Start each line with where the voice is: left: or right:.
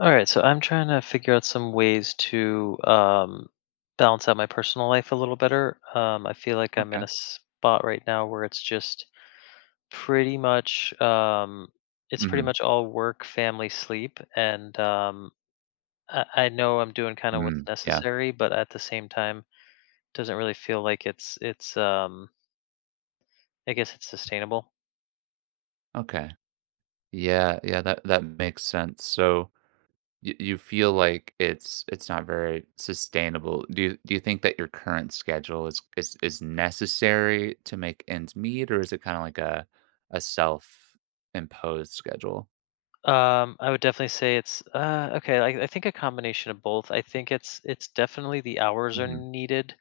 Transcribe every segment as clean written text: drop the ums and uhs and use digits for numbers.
left: All right, so I'm trying to figure out some ways to balance out my personal life a little better. I feel like I'm in
right: Okay.
left: a spot right now where it's just pretty much it's pretty
right: Mhm.
left: much all work, family, sleep, and I know I'm doing kind of what's
right: Mm, yeah.
left: necessary, but at the same time, doesn't really feel like it's, I guess it's sustainable.
right: Okay. Yeah, yeah, that makes sense. So y you feel like it's not very sustainable. Do you think that your current schedule is necessary to make ends meet, or is it kinda like a self-imposed schedule?
left: I would definitely say it's okay. I think a combination of both. I think it's definitely the hours are
right: Mhm.
left: needed.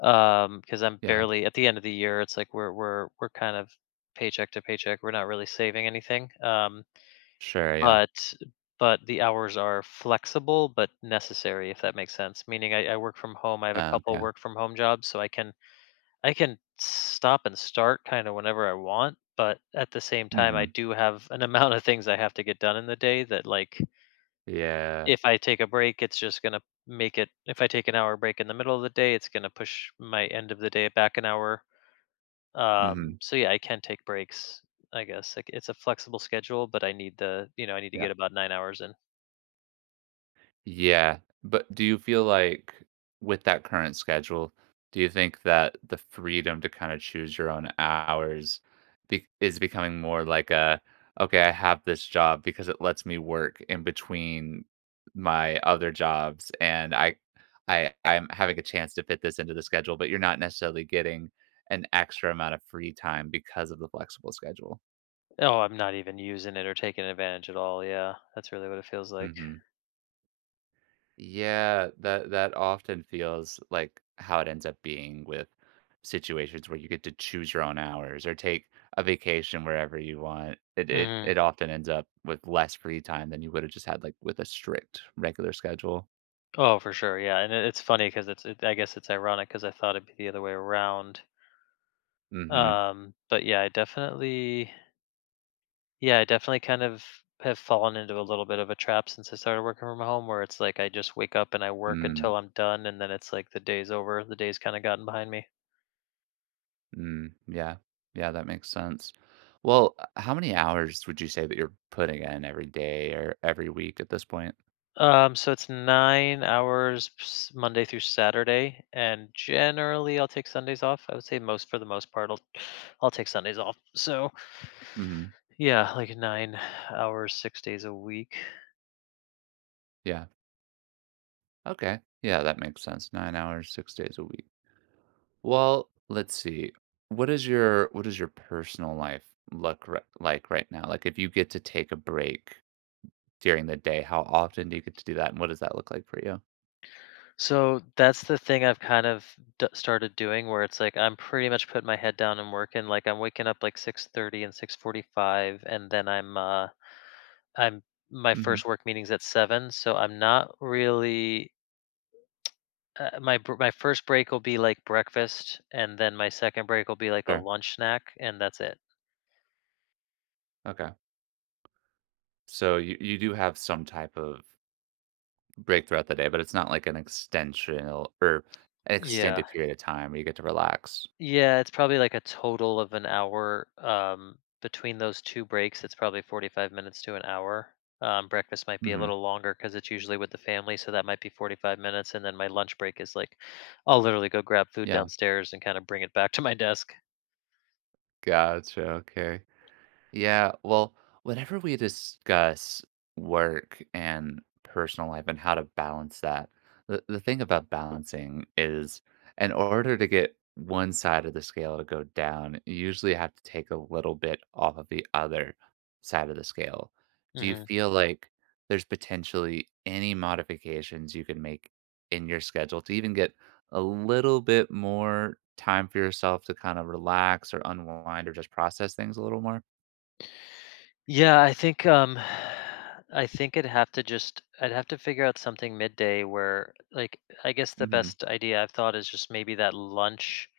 left: Because I'm
right: Yeah.
left: barely at the end of the year, it's like we're kind of paycheck to paycheck. We're not really saving anything.
right: Sure, yeah.
left: But but the hours are flexible but necessary, if that makes sense. Meaning I work from home. I have a couple
right: Okay.
left: work from home jobs, so I can stop and start kind of whenever I want. But at the same time, I
right: Mhm.
left: do have an amount of things I have to get done in the day that, like,
right: Yeah.
left: if I take a break, it's just gonna make it if I take an hour break in the middle of the day, it's gonna push my end of the day back an hour.
right: Mhm.
left: So yeah, I can take breaks, I guess. Like it's a flexible schedule, but I need the I need to
right: Yeah.
left: get about 9 hours in.
right: Yeah, but do you feel like with that current schedule, do you think that the freedom to kinda choose your own hours be is becoming more like a, "Okay, I have this job because it lets me work in between my other jobs, and I'm having a chance to fit this into the schedule," but you're not necessarily getting an extra amount of free time because of the flexible schedule?
left: Oh, I'm not even using it or taking advantage at all. Yeah, that's really what it feels like.
right: Mhm. Yeah, that often feels like how it ends up being with situations where you get to choose your own hours or take a vacation wherever you want. It it
left: hmm
right: it often ends up with less free time than you would have just had like with a strict regular schedule.
left: Oh, for sure. Yeah, and it's funny because I guess it's ironic because I thought it'd be the other way around.
right: Mm-hmm.
left: But yeah, I definitely. Yeah, I definitely kind of have fallen into a little bit of a trap since I started working from home, where it's like I just wake up and I work
right: Mm,
left: until I'm done, and then it's like the day's over. The day's kind of gotten behind me.
right: mm, yeah. Yeah, that makes sense. Well, how many hours would you say that you're putting in every day or every week at this point?
left: So it's 9 hours Monday through Saturday, and generally I'll take Sundays off. I would say most for the most part, I'll take Sundays off. So
right: Mm-hmm.
left: yeah, like 9 hours, 6 days a week.
right: Yeah. Okay. Yeah, that makes sense. 9 hours, 6 days a week. Well, let's see. What does your personal life look ri like right now? Like, if you get to take a break during the day, how often do you get to do that, and what does that look like for you?
left: So that's the thing I've kind of started doing, where it's like I'm pretty much putting my head down and working. Like I'm waking up like 6:30 and 6:45, and then I'm my
right: Mhm.
left: first work meeting's at 7, so I'm not really. My first break will be, like, breakfast, and then my second break will be, like, a
right: Sure.
left: lunch snack, and that's it.
right: Okay. So you do have some type of break throughout the day, but it's not like an extensional or an
left: Yeah.
right: extended period of time where you get to relax.
left: Yeah, it's probably, like, a total of an hour, between those 2 breaks, it's probably 45 minutes to an hour. Breakfast might be a
right: Mhm.
left: little longer because it's usually with the family, so that might be 45 minutes, and then my lunch break is, like, I'll literally go grab food
right: Yeah.
left: downstairs and kinda bring it back to my desk.
right: Gotcha. Okay. Yeah, well, whenever we discuss work and personal life and how to balance that, the thing about balancing is in order to get one side of the scale to go down, you usually have to take a little bit off of the other side of the scale. Do you
left: Mhm.
right: feel like there's potentially any modifications you can make in your schedule to even get a little bit more time for yourself to kind of relax or unwind or just process things a little more?
left: Yeah, I think I'd have to just I'd have to figure out something midday where, like, I guess the
right: Mhm.
left: best idea I've thought is just maybe that lunch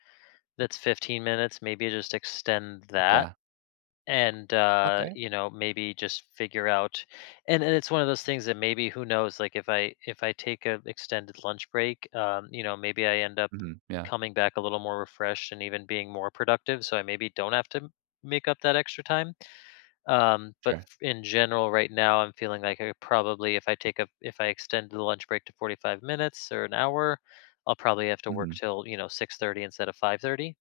left: that's 15 minutes, maybe just extend that
right: Yeah.
left: and
right: Okay.
left: you know maybe just figure out and it's one of those things that maybe who knows, like, if i take a extended lunch break, you know, maybe I end up
right: Mhm. Yeah.
left: coming back a little more refreshed and even being more productive so I maybe don't have to make up that extra time. um, but
right: Sure.
left: f- in general, right now, I'm feeling like I probably, if I extend the lunch break to 45 minutes or an hour, I'll probably have to work
right: Mhm.
left: till you know 6:30 instead of 5:30.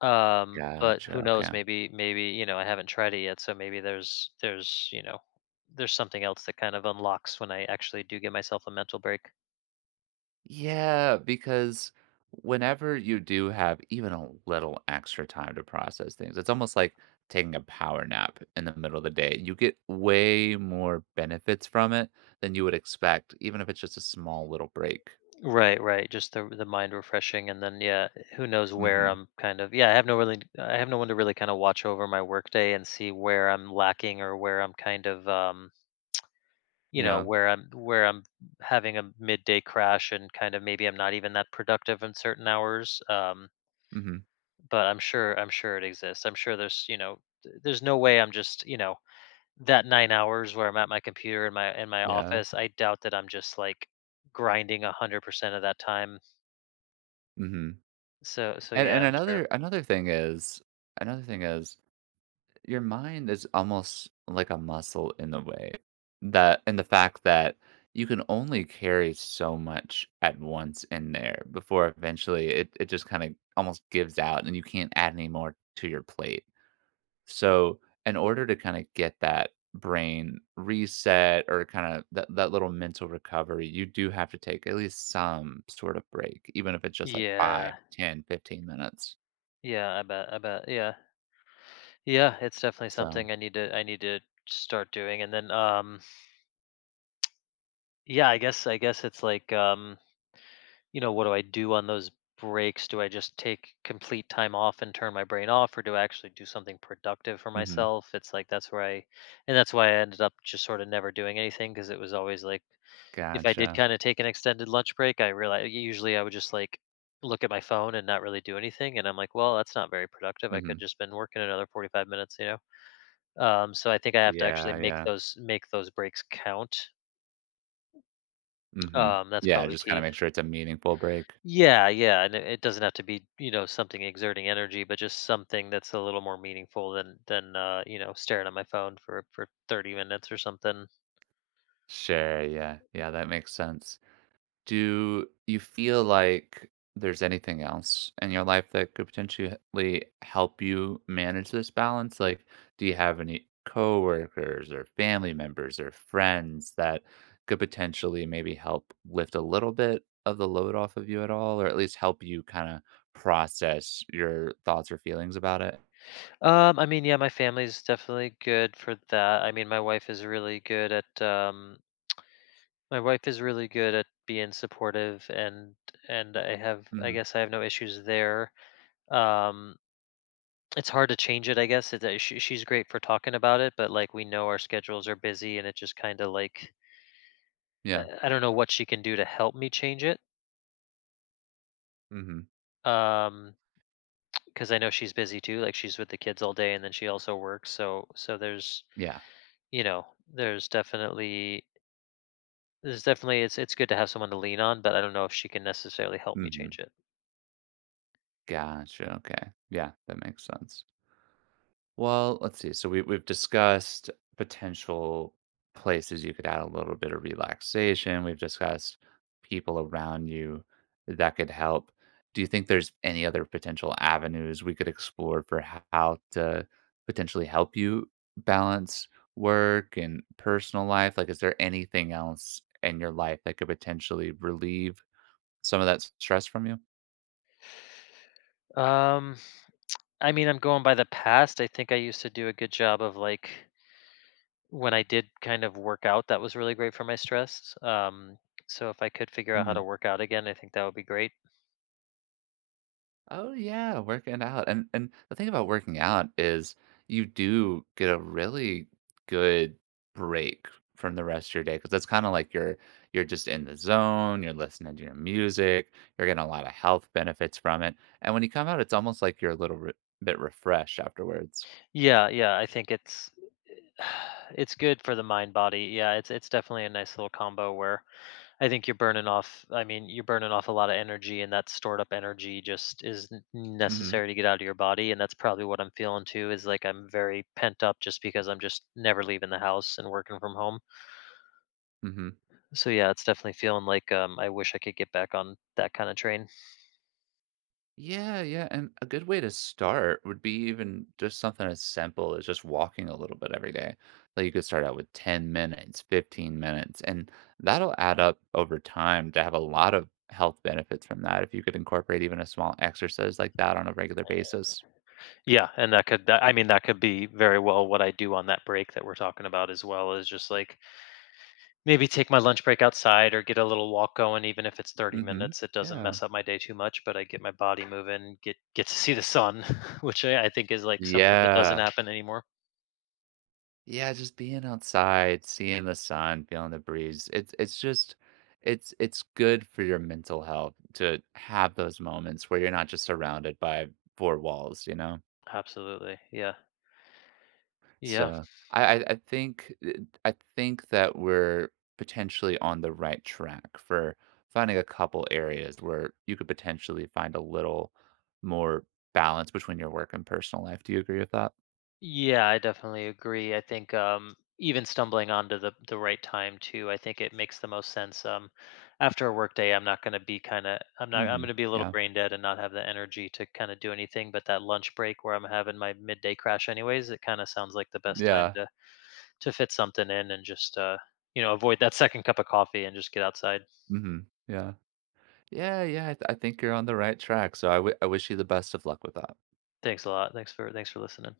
left: But
right: Gotcha,
left: who knows?
right: okay.
left: Maybe you know, I haven't tried it yet, so maybe there's you know there's something else that kind of unlocks when I actually do give myself a mental break.
right: Yeah, because whenever you do have even a little extra time to process things, it's almost like taking a power nap in the middle of the day. You get way more benefits from it than you would expect, even if it's just a small little break.
left: Right, right. Just the mind refreshing, and then yeah, who knows where
right: Mhm.
left: I'm kind of yeah. I have no really, I have no one to really kind of watch over my workday and see where I'm lacking or where I'm kind of you know
right: Yeah.
left: where I'm having a midday crash and kind of maybe I'm not even that productive in certain hours. Um,
right: Mhm.
left: but I'm sure it exists. I'm sure there's you know there's no way I'm just you know that 9 hours where I'm at my computer in my
right: Yeah.
left: office. I doubt that I'm just like grinding 100% of that time.
right: Mhm.
left: So so
right: And
left: yeah,
right: and
left: I'm sure.
right: another thing is your mind is almost like a muscle in a way that and the fact that you can only carry so much at once in there before eventually it just kind of almost gives out and you can't add any more to your plate. So in order to kind of get that brain reset or kind of that little mental recovery, you do have to take at least some sort of break, even if it's just like
left: Yeah.
right: 5, 10, 15 minutes.
left: Yeah, I bet. I bet. Yeah. Yeah, it's definitely
right: So,
left: something I need to start doing. And then yeah, I guess it's like you know, what do I do on those breaks? Do I just take complete time off and turn my brain off or do I actually do something productive for
right: mhm,
left: myself? It's like that's where I and that's why I ended up just sort of never doing anything because it was always like if I did
right: gotcha.
left: kinda take an extended lunch break, I realize usually I would just, like, look at my phone and not really do anything, and I'm like, "Well, that's not very productive, I
right: Hmm.
left: could just been working another 45 minutes," you know? So I think I have to actually
right: Yeah,
left: make
right: yeah.
left: those make those breaks count.
right: Mhm.
left: That's
right: Yeah,
left: probably
right: just kinda
left: key.
right: make sure it's a meaningful break.
left: Yeah, yeah, and it doesn't have to be, you know, something exerting energy, but just something that's a little more meaningful than than, you know, staring at my phone for 30 minutes or something.
right: Sure, yeah. Yeah, that makes sense. Do you feel like there's anything else in your life that could potentially help you manage this balance? Like, do you have any coworkers or family members or friends that could potentially maybe help lift a little bit of the load off of you at all, or at least help you kinda process your thoughts or feelings about it?
left: I mean, yeah, my family's definitely good for that. I mean, my wife is really good at, my wife is really good at being supportive and I have I
right: Mhm.
left: guess I have no issues there. Um it's hard to change it, I guess. It's, she's great for talking about it, but like we know our schedules are busy and it just kind of like
right: Yeah.
left: I don't know what she can do to help me change it.
right: Mhm.
left: Um because I know she's busy too, like she's with the kids all day and then she also works. So so
right: Yeah.
left: you know, there's definitely there's definitely it's good to have someone to lean on, but I don't know if she can necessarily help me
right: Mhm.
left: change it.
right: Gotcha, okay. Yeah, that makes sense. Well, let's see, so we've discussed potential places you could add a little bit of relaxation, we've discussed people around you that could help. Do you think there's any other potential avenues we could explore for how to potentially help you balance work and personal life? Like, is there anything else in your life that could potentially relieve some of that stress from you?
left: Um, I mean, I'm going by the past. I think I used to do a good job of, like, when I did kind of work out, that was really great for my stress. So if I could figure out how to
right: Mhm.
left: work out again, I think that would be great.
right: Oh yeah, working out. And the thing about working out is you do get a really good break from the rest of your day because that's kind of like you're just in the zone, you're listening to your music, you're getting a lot of health benefits from it. And when you come out, it's almost like you're a little bit refreshed afterwards.
left: Yeah, yeah, I think it's it's good for the mind body. Yeah, it's definitely a nice little combo where I think you're burning off. I mean, you're burning off a lot of energy, and that stored up energy just is
right: Mhm.
left: necessary to get out of your body. And that's probably what I'm feeling too. Is like I'm very pent up just because I'm just never leaving the house and working from home.
right: Mhm.
left: So yeah, it's definitely feeling like I wish I could get back on that kind of train.
right: Yeah, yeah, and a good way to start would be even just something as simple as just walking a little bit every day. Like you could start out with 10 minutes, 15 minutes, and that'll add up over time to have a lot of health benefits from that if you could incorporate even a small exercise like that on a regular basis.
left: Yeah, and that could. That, I mean, that could be very well what I do on that break that we're talking about as well. Is just like maybe take my lunch break outside or get a little walk going, even if it's 30
right: Mhm.
left: minutes. It doesn't
right: Yeah.
left: mess up my day too much, but I get my body moving, get to see the sun, which I think is like something that doesn't
right: Yeah.
left: happen anymore.
right: Yeah, just being outside, seeing the sun, feeling the breeze. It's just it's good for your mental health to have those moments where you're not just surrounded by four walls, you know?
left: Absolutely. Yeah. Yeah.
right: So I think that we're potentially on the right track for finding a couple areas where you could potentially find a little more balance between your work and personal life. Do you agree with that?
left: Yeah, I definitely agree. I think even stumbling onto the right time too, I think it makes the most sense. After a work day, I'm not gonna be kinda I'm not I'm
right: Mhm.
left: gonna be a little
right: Yeah.
left: brain dead and not have the energy to kinda do anything. But that lunch break where I'm having my midday crash anyways, it kinda sounds like the best time
right: Yeah.
left: to fit something in and just you know avoid that second cup of coffee and just get outside.
right: Mhm. Yeah. Yeah, yeah, I think you're on the right track, so I wish you the best of luck with that.
left: Thanks a lot. Thanks for listening.